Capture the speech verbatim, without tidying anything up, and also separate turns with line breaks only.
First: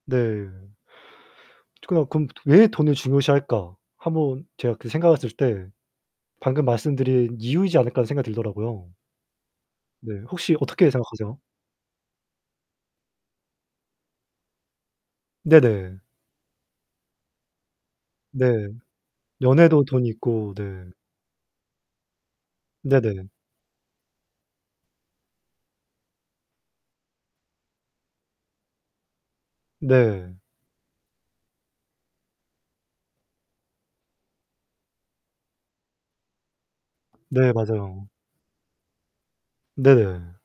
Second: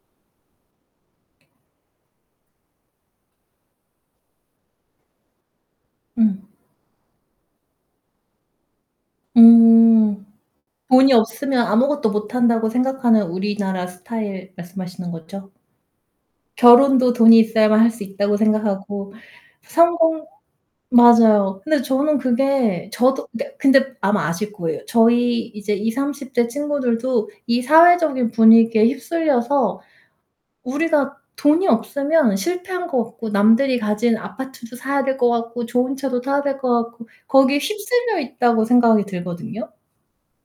네. 그냥 그럼 '왜 돈을 중요시할까?' 한번 제가 그 생각했을 때
음.
'방금 말씀드린 이유이지 않을까?' 하는 생각이 들더라고요. 네.
음.
혹시 어떻게
돈이
생각하세요?
없으면 아무것도 못 한다고 생각하는 우리나라 스타일 말씀하시는 거죠?
네네.
결혼도 돈이 있어야만 할 수 있다고
네.
생각하고
연애도 돈
성공
있고 네.
맞아요. 근데 저는 그게 저도
네네.
그러니까 근데 아마 아실 거예요. 저희 이제 이삼십 대 친구들도 이 사회적인 분위기에 휩쓸려서
네.
우리가 돈이 없으면 실패한 것 같고 남들이 가진 아파트도 사야 될 것 같고 좋은 차도 타야 될 것 같고
네.
거기에
맞아요.
휩쓸려 있다고 생각이 들거든요.
네.